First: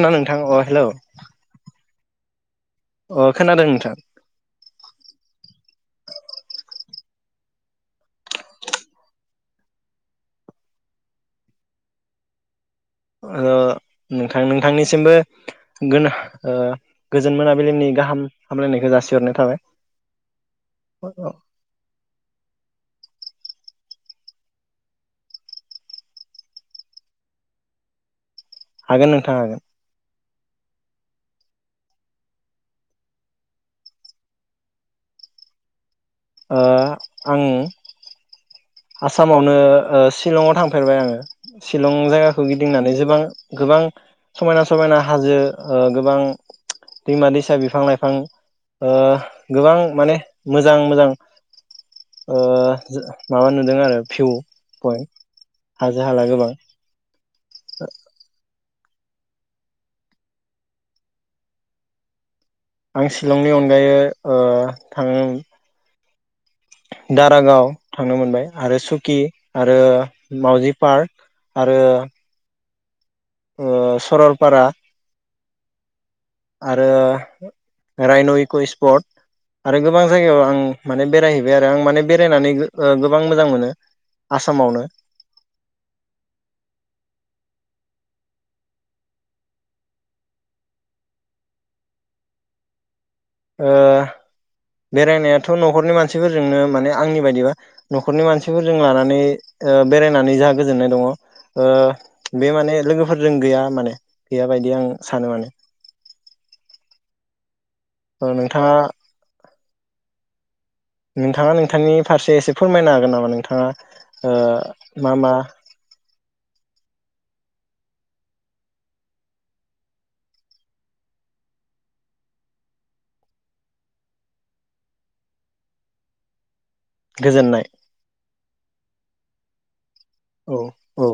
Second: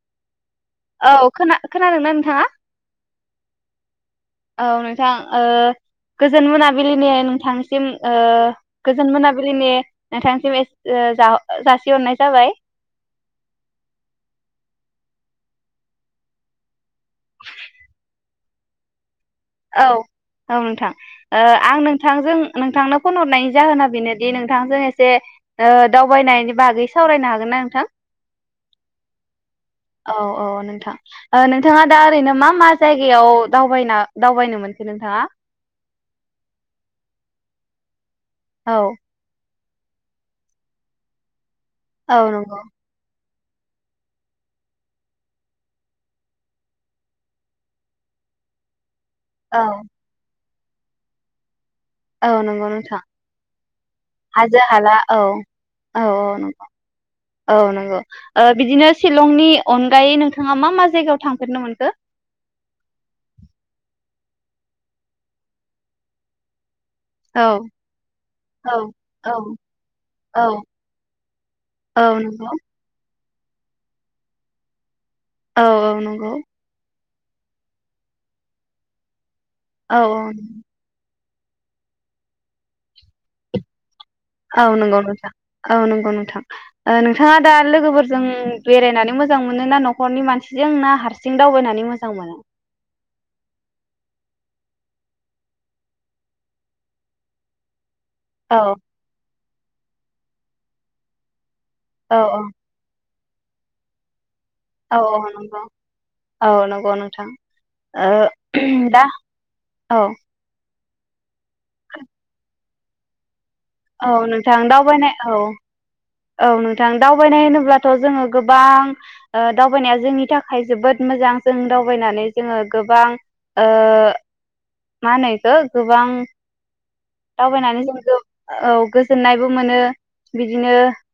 ना नोंथां अ हेलौ औ खोना खोनादोंना नोंथाङा अ खोनादों नोंथां औ नोंथां ओ गोजोन मोना बिलिनि नोंथांसिम गोजोन मोनाबिलिनि नोंथांसिम जासिहरनाय जाबाय ओ नोंथां नोंथांनिसिमबो गो ओ गोजोन मोनाबिलिमनि गाहाम हामलायनायखौ जासिहरनाय थाबाय औ औ नोंथां आं नोंथांजों नोंथांनाव फन हरनायनि जाहोना बेनोदि नोंथांजों एसे दावबायनायनि बागै सावरायनो हागोननाा नोंथां हागोन नोंथाङा हागोन औ औ नोंथां नोंथाङा दा ओरैनो मा मा जायगायाव दावबायना दावबायनो मोनसै नोंथाङा ओ आं औ आसामावनो ओ सिशलंआव थांफेरबाय आङो शिलं औ जायगाखौ नंगौ गिदिंनानै गोबां गोबां समायना समायना हाजो गोबां दैमा दैसा बिफां लाइफां ओ औ गोबां माने मोजां मोजां औ नंगौ नोंथां ओ माबा नुदों आरो भिउ हाजो हाला पइन्ट औ हाजो औ हाला औ गोबां नंगौ औ नंगौ ओ बिदिनो शिलंनि अनगायै नोंथाङा मा मा जायगायाव थांफेरनो मोनखो? आं शिलंनि अनगायै ओ थांन औ दारागाव थांनो मोनबाय औ आरो सुकि औ आरो औ मावउजि पार्क आरो औ नंगौ ओ सरलपारा औ औ नं आरो रायन' इकुये र्स्पट आरो औ गोबां जायगायाव आं माने बेरायहै बाय आरो आं माने बेरायनानै गो गोबां मोजां मोनो औ आसामावनो नंगौ नोंथां औ नंगौ नोंथां ओ नोंथाङा दा लोगोफोर जों बेरायनानै मोजां मोनो ना न'खरनि मानसिजों ना हारसिं दावबायनानै मोजां मोनो ओ बेरायनायाथ' न'खरनि मानसिफोरजोंनो माने आंनि बायदिबा न'खरनि औ मानसिफोर जों लानानै ओ बेरायनानै जाहा गोजोननाय दङ। ओ औ औ बे माने लोगोफ फोरजों गैया माने गैया बायदि आं औ सानो माने नंगौ औ नंगौ नोंथां ओ दा औ नोंथाङा नोंथांनि फारसे एसे फोरमायनो हागोन नामा नों औ नोंथां दावबायनाय औ औ नोंथां दावबायनाय होनोब्लाथ' जोङो गोबां ओ दावबायनाया जोंनि थाखाय जोबोद मोजां जों दावबायनानै जोङो गोबां ओ मा होनो बेखो गोबां गोजोननाय दावबायनानै जों जोब औ गोजोननायबो मोनो। औ बिदिनो औ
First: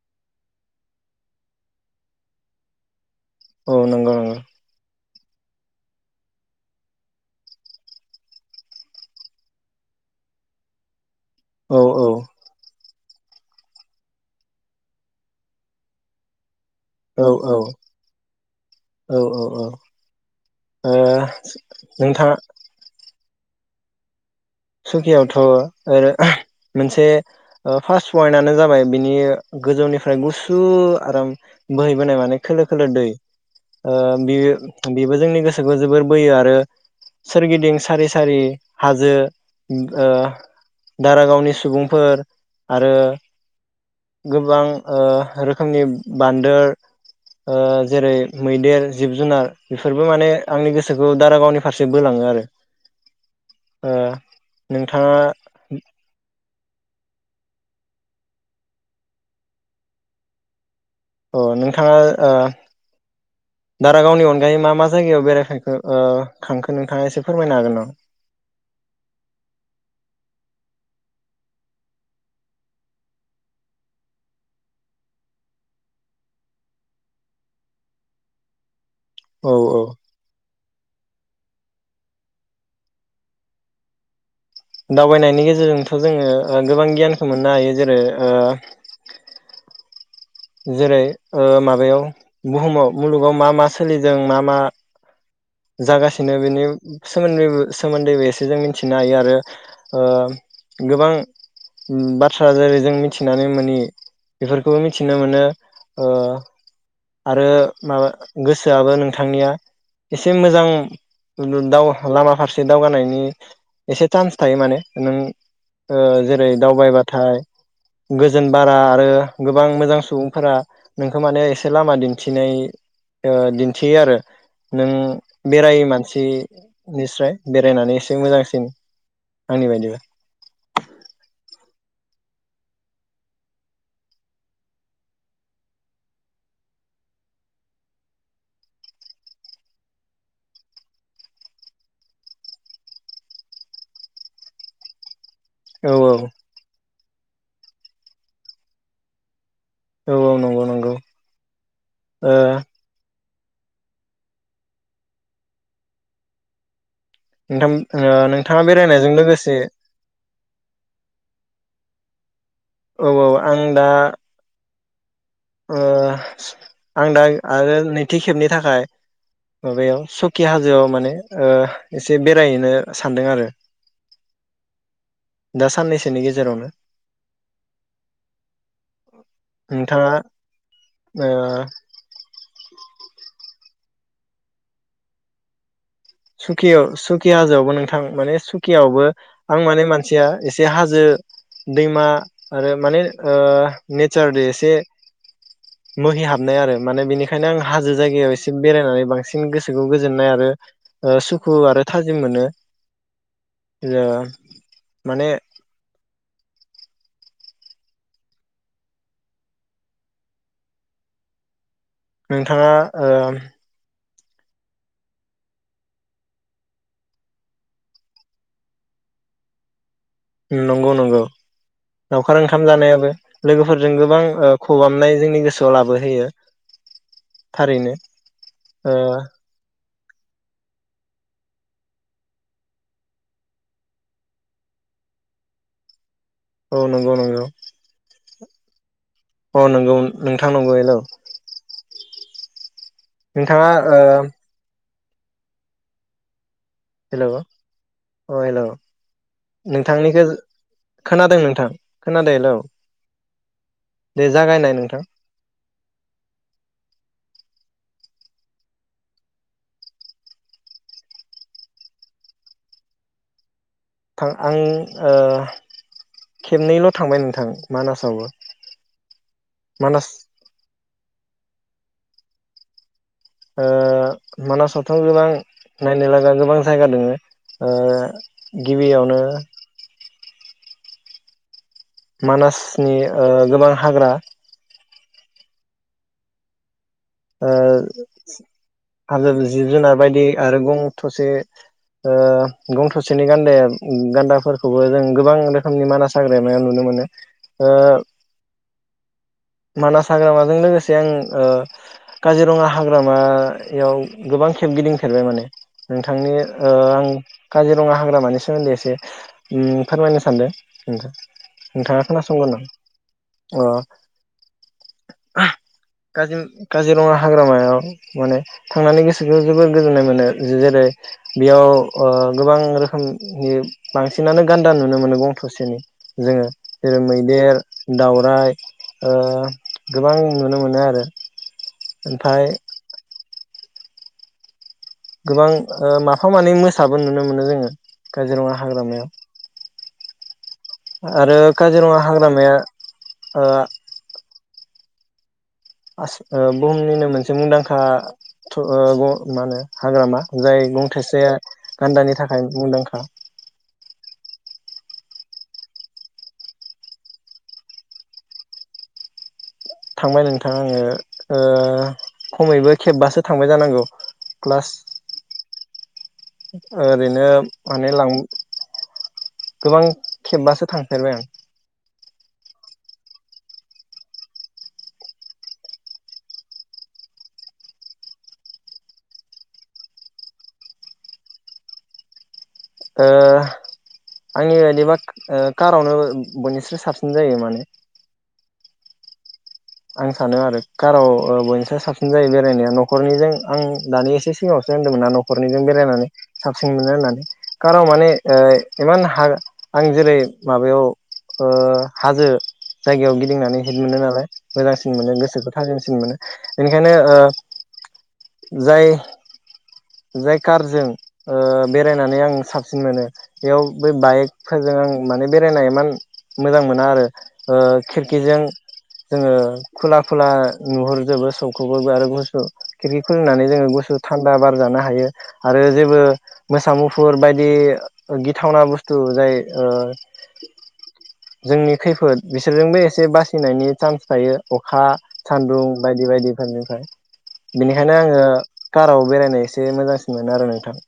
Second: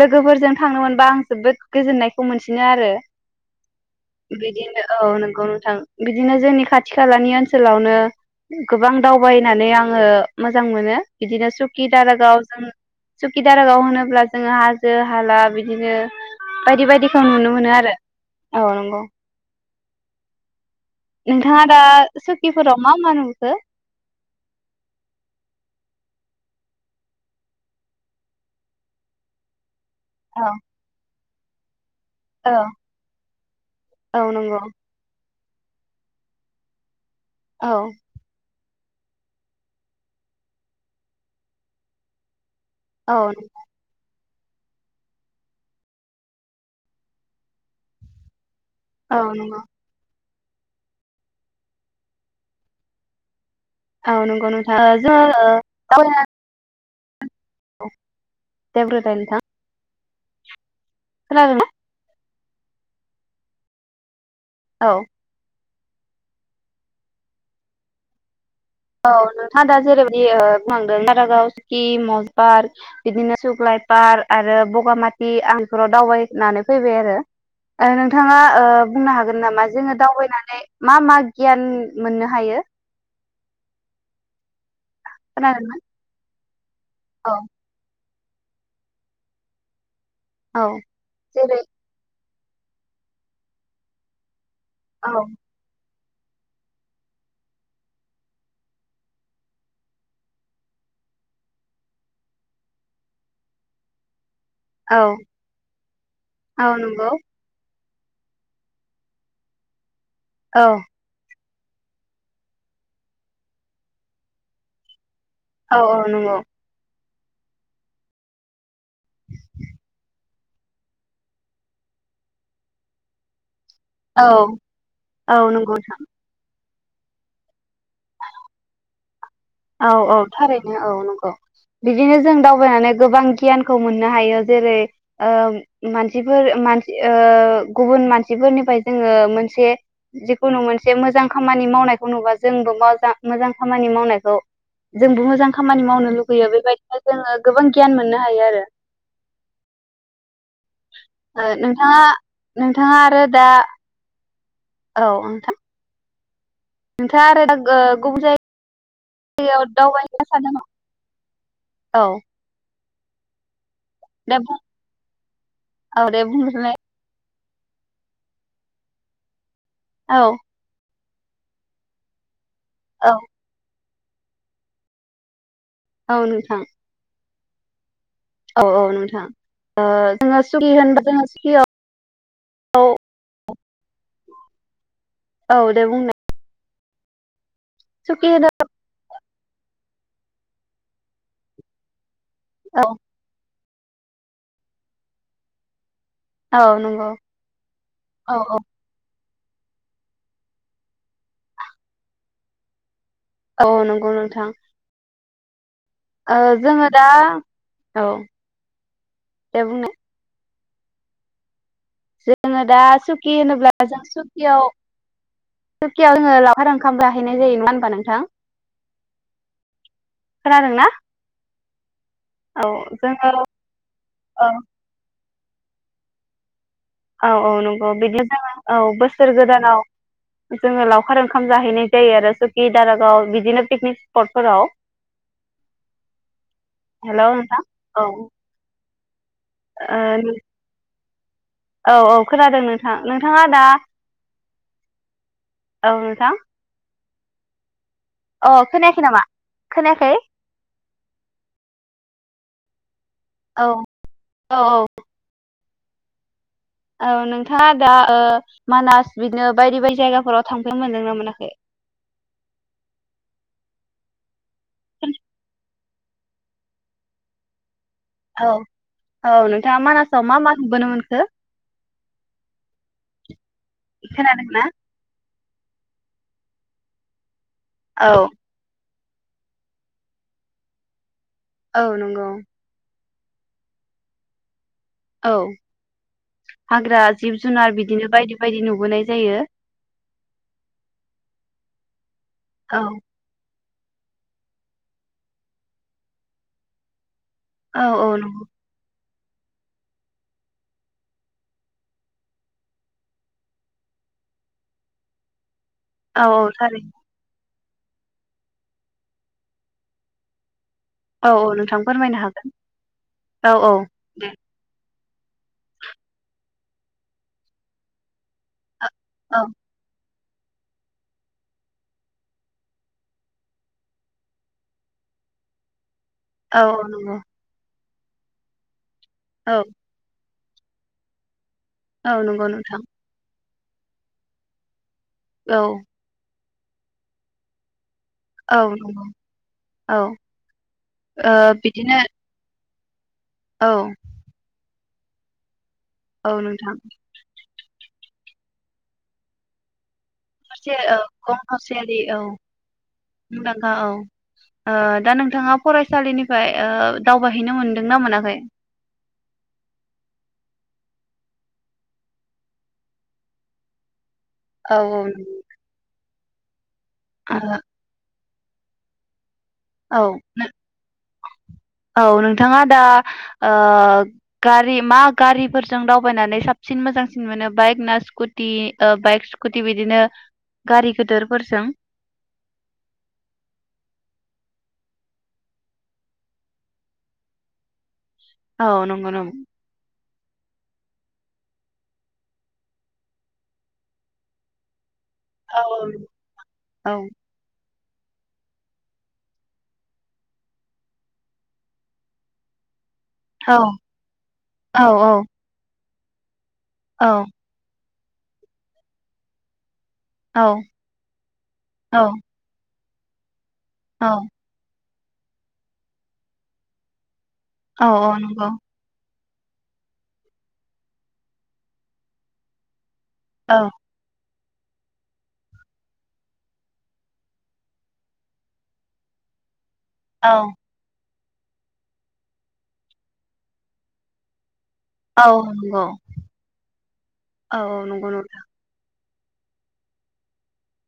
लोगोफोरजों थांनो मोनबा आं जोबोद गोजोननायखौ मोनसिनो आरो औ नंगौ नंगौ बिदिनो औ नों गौ नोंथां बिदिनो जोंनि खाथि खालानि ओनसोलावनो गोबां दावबायनानै आङो मोजां मोनो। बिदिनो औ सुकि औ दारागाव जों सुकि दारागाव होनोब ब्ला जोङो हाजो हाला बिदिनो बायदि बायदिखौ औ नुनो मोनो आरो औ नंगौ। औ औ ओ नोंथाङा दा नोंथाङा सुकिफोराव मा मा नु हो सुकियावथ' ओरो मोनसे ओ फार्स्ट पइन्टनो जाबाय बिनि गोजौनि फ्राय औ गुसु आराम बोहैबोनाय माने औ खोलो खोलो दै ओ औ बेयो नंगौ बेबो जोंनि गोस सोखौ जोबोर बोयो आरो औ सोरगिदिं सारि सारि हाजो उम गो दारागावनि सुबुंफोर आरो औ गोबां ओ रोखोमनि बान्दोर ओ जेरै मैदेर जिब औ जुनार नंगौ बेफोरबो माने आंनि गोसोखौ दारागावनि फारसे बोलाङो आरो ओ ग नोंथाङा नोंथां जोङो ओ दावबायना अ देब्र दाइल नोंथां अ खोनादोंना नोंथाङा ओ दारागावनि अन गायै मा मा औ जायगायाव बेरायफेरखो? ओ खांखो नोंथाङा एसे फोरमायनो हागोन नामा? औ नोंथाङा दा जेरैबायदि ओ बुंलांदों दारागाव सुकि म'ज पार्क बिदिनो सुकलाय पार्क आरो बगामाटि आं बेफोराव दावबायनानै फैबाय आरो ओ नोंथाङा ओ बुंनो हागोन औ नामा औ जोङो दावबायनानै मा मा गियान मोननो हायो? दावबायनायनि खोनादोंना गेजेरजोंथ' जोङो ओ गोबां गियानखौ औ मोननो हायो जेरै ओ औ जेरै जेरै ओ माबायाव बुहुमाव मुलुगाव मा मा सोलिदों मा मा? औ जागासिनो बेनि सोमोन्दै सोमोन्दैबो एसे जों मिथिनो हायो आरो ओ गोबां बाथ्रा जेरै जों मिथिनानै मोनि बेफोरखौबो औ मिथिनो मोनो ओ औ नंगौ आरो माबा गोसोआबो नोंथांनिया इसे औ मोजां [unintelligible] दाव लामा फारसे दावगानायनि एसे चान्स थायो माने नों औ ओ औ नंगौ जेरै दावबाय बाथ थाय गोजोन बाराद आरो गोबां मोजां सुबुं फोरा नोंखौ माने एसे लामा दिन्थिनाय ओ दिन थियो आरो औ नों औ नंगौ बेरायै मानसि निफ्राय बेरायनानै एसे मोजांसिन आंनि औ बायदिबा औ थारैनो औ नंगौ। बिदिनो जों दावबायनानै गोबां गियानखौ मोननो हायो जेरै ओ मानसिफोर मानसि ओ गुबुन मानसिफोरनिफ्राय जोङो मोनसे जिखुनु मोनसे मोजां खामानि मावनायखौ नुबा जोंबो मजां मोजां खामानि मावनायखौ जोंबो मोजां खामानि औ मावनो लुगैयो बेबायदिनो जोङो गोबां गियान मोननो हायो आरो औ औ नं ओ नोंथाङा नोंथाङा आरो दा औ नोंथां। नोंथाङा आरो दा गो नोंथां गुबुन ओ नोंथाङा बेरायनायजों लोगोसे जायगायाव दावबाय हैनो [unintelligible] औ औ औ आं दा दा ओ औ दे बुंग्रोलाय आं दा आरो नैथि खेबनि थाखाय माबायाव औ सखि हाजोआव माने ओ एसे बे बेराहैनो औ सानदों आरो दा साननैसोनि औ नोंथां गेजेरावनो औ औ नोंथां ओ नोंथाङा जोङो सि होनब ओ [inaudible] [unintelligible] औ दे बुंनाय सुकियाव सुकि‌‌ हाजो नंगौ नोंथां सुखि माने होनो सुखिआवबो आं माने थिया एसे हाजो दैमा आरो औ माने नेचार दे ऐसे मोहि हाबनाय औ आरो माने नंगौ बेनिखायनो आं हाजो जायगायाव औ एसे औ बेरायनानै बांसिन बांसिन गोसोखौ गोजोननाय आरो ओ सुखु आरो थाजिम मोनो। औ नंगौ ओ नोंथां माने ओ जोङो दा औ दे बुंनो जोङो नोंथाङा दा ओ सुखि होनोब्ला सुखि खियाव सुकियाव जोङो लावखार ओंखाम जाहैनाय जायो नङा होनबा नोंथां खोनादोंना नंगौ नंगौ लावखार ओंखाम औ जानायाबो जोङो लोगोफोरजों गोबां औ ओ खबामनाय जोंनि गोसो जलाबो होयो। औ औ नंगौ बिदिनो जोङोऔ ओ बोसोर गोदानाव जोङो लावखार ओंखाम जाहैनाय जायो आरो सुकि दारागाव बिदिनो पिकनिक स्पटफोराव औ नंगौ हेल नोंथां औ अ नोंगौ नोंथांनंगौ हेल औ औ खोनादों नों नोंथाङा ओ औ नोंथां हेल अ अ हेल खोनायाखै नामा खोनायाखै? नोंथांनिखौ खोनादों नोंथां खनादो हेलौ औ दे औ जागायनाय नोंथां औ नोंथाङा दा ओ मानास बिदिनो बायदि बायदि जायगाफोराव थांफै मोनदोंना मोनाखै थां आं ओ खेबनैल थांबाय नोंथां मानासावबो औ औ नोंथाङा मानास मानासाव मा मा नुबोनो मोनखो ओ खोनादोंना? मानासावथां रां नायनो लागा गोबां जायगा दोङो ओ औ गिबियाव ओ औ नंगौ मानासनि ओ गोबां हाग्रा औ हाग्रा जिब ओ जुनार बिदिनो बायदि बायदि नुबोनाय हाजो जायो जिब जुनार बायदि आरो गं थसे ओ औ गं थसेनि गान्दाया उम गान्दाफोरखौबो जों गोबां रोखोमनि मानास हाग्रामायाव नुनो मोनो। ओ औ औ नोंगौ मानास हाग्रामाजों लोगोसे आं ओ काजिरङा हाग्रामा याव गोबां खेब गिदिंफेरबाय माने औ नोंथांनि औ ओ थारैनो आं काजिरङा हाग्रामानि सोमोन्दै एसे उम फोरमायनो सान्दो। औ औ नोंथां फोरमायनो हागोन औ औ दे काजिम काजिरङा हाग्रामायाव माने थांनानै गोसोखो औ जोबोर गोजोननाय मोनो जेरै बेयाव ओ गोबां रोखोम उम बांसिनानो गान्दा नुनो मोनो गं थसेनि। जोङो औ औ जेरै नंगौ मैदेर दावराय ओ औ गोबां नुनो मोनो आरो औ ओमफ्राय नंगौ नोंथां। गोबां औ ओ माफाम माने मोसाबो नुनो मोनो जोङो काजिरङा औ नंगौ औ हाग्रामायाव ओ आरो बिदिनो काजिरङा हाग्रामाया ओ औ ओस औ ओ नोंथां बुहुमनिनो मोनसे मुंदांखा आ थु ओ व मा होनो हाग्रामा जाय थरसे गं औ थोसे गं थसेयारि औ गान्दानि थाखाय मुंदांखा मुंदांखा औ ओ दा नोंथाङा फरायसालिनिफ्राय ओ दावबायहैनो मोनदोंना मोनाखै? थांबाय नोंथां आङो ओ खमैबो खेबबासो थांबाय जानांगौ। प्लास औ औ ओरैनो नंगौ माने लां गोबां ओ खेबबासो थांफेरबाय आं औ नोंथाङा दा ओ गारि मा गारिफोरजों दावबायनानै साबसिन मोजांसिन मोनो बाइक ना स्कुटि ओ बाइक स्कुटि बिदिनो गारि गदोरफोरजों ओ आंनि बायदिबा ओ कारावनो बयनिस्राय साबसिन जायो माने औ नंगौ नं आं सानो आरो काराव ओ बयनिस्राय साबसिन जायो बेरायनाया न'खरनिजों आं दानि एसे सिगाङावसो होन दोंमोनना न'खरनिजों औ बेरायनानै साबसिन मोनो औ होननानै। कारन माने इमान ह आं जेरै माबायाव ओ हाजो जायगायाव औ गिदिंनानै हेट मोनो नालाय औ मोजांसिन मोनो गोसोखौ था सिन मोनो बेनिखायनो औ ओ जाय जाय कारजों ओ औ बेरायनानै आं साब सिन मोनो बेयाव बै औ बाइकफोरजों आं माने बेरायनो इमान मोजां मोना आरो ओ औ खिरखिजों नंगौ जोङो खुला खुला नुहरजोबो सौखौबोबो आरो गुसु खिरखि खुलिनानै औ जोङोगुसु था दा बार जानो हायो आरो जेबो मोसा मुफुर बायदि गिथावना बुस्थु जाय ओ औ जोंनि खैफोद बिसोरजोंबो एसे बासिनायनि चान्स थायो अखा औ सान्दुं नंगौ बायदि बायदिफोरनिफ्राय औ बेनिखायनो नंगौ आङो नोंथां काराव बेरायनाय एसे मोजांसिन मोनो आरो नोंथां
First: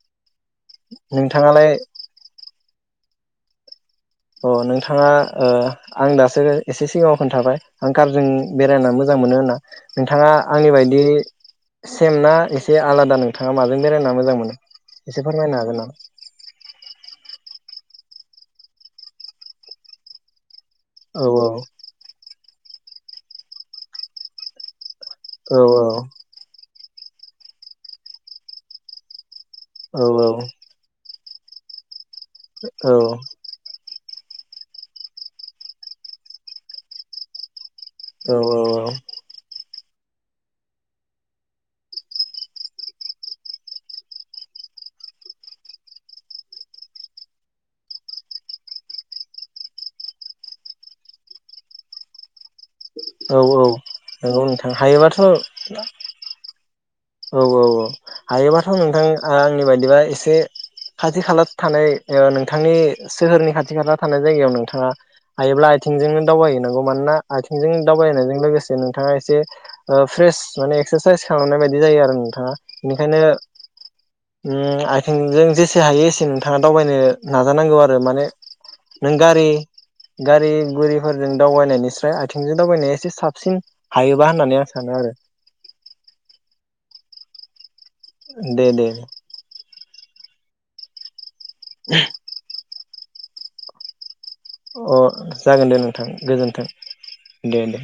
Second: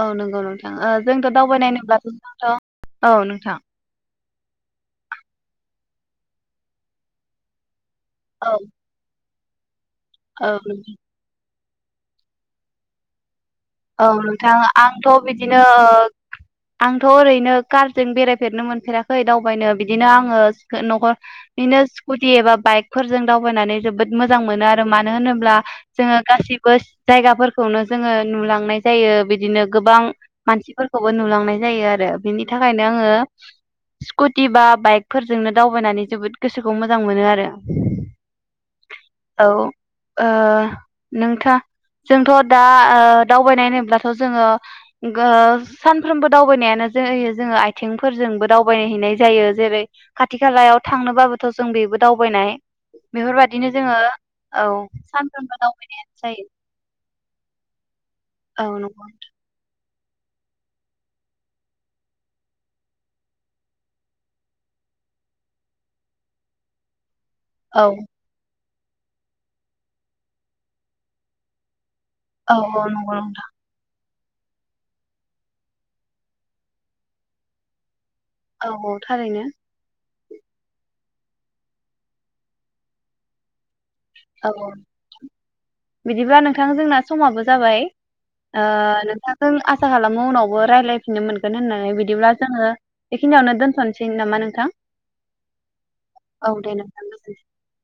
औ नंगौ नोंथां जोंथ' नोंथाङालाय दावबायनायनोब्ला नोंथथ औ नोंथां अ नोंथाङा ओ आं दासो एसे सिगाङाव खोन्थाबाय आं कारजों औ बेरायना मोजां मोनो होनना [inaudible] नोंथाङा औ आंनि नोंथां बायदि सेमना एसे आलादा नों औ नोंथां आंथ' फोरमायनो बिदिनो हागोन नामा? ओ आंथ' ओरैनो कार जों बेरायफेरनो मोनफेराखै दावबायनो बिदिनो आङो हो न'खो औ इनो स्कुटि एबा बाइक फोरजों दावबायनानै जोबोद मोजां मोनो आ रो मानो होनोब्ला औ जोङो गासिबो स जायगाफोरखौनो जोङो नुलां नाय जायो बि दिनो गोबां औ मानसिफोरखौबो नुलां नाय जायो आरो बिनि थाखायनो औ आङो कुटि बा बाइकफोरजोंनो दावबायनानै जोबोद गोसोखौ मोजां मोनो आरो औ औ औ औ ओ नोंथा जोंथ' दा ओ दावबायनाय होनोब्लाथ' जोङो गो ओ सानफ्रोमबो दावबायनायानो जायो जोङो आथेंफोरजोंबो दावबाय हैनाय जायो जेरै खाथि खालायाव थांनोबाबोथ' जों बेबो दावबायनाय औ बेफोरबादिनो जोङो नंगौ औ नोंथां हायोबाथ' सानफ्रोमबो दावबायनायानो जायो औ औ औ हायोबाथ' औ नोंथां नंगौ आ आंनि बायदिबा एस से खाथि खाला थानाय ओ नोंथांनि सोहोरनि खाथि खाला थानाय जायगायाव नोंथाङा हायोब्ला आथिंजोंनो दावबायहैनांगौ मानोना आथिंजों औ दावबायनायजों लोगोस ओ नोंथांङा एसे ओ फ्रेस माने एक्सार साइस खालामनाय बायद बि जायो आरो नोंथाङा औ औ नंगौ इनिखायनो नोंथां उम आथिंजों जेसे हायो एसे नोंथाङा दावबायनो नाजानांगौ आरो माने औ औ नों थारैनो गारि गारि गुरिफोरजों दावबायनायनिस्राय आथिंजों दावबायनाया एसे साबसिन हायोबा औ- होननानै आं औ सानो आरो बिदिबा नोंथां जोंना समाबो जाबाय ओ दे दे नोंथांजों आसा खालामो उनावबो रायलायफिननो मोन गोन होननानै बिदिब्ला जोङो बेखिनि आवनो दोनथ'निसै। अ जागोन दे नोंथां औ गोजोन्थों दे नोंथां गोजोनथों। दे दे।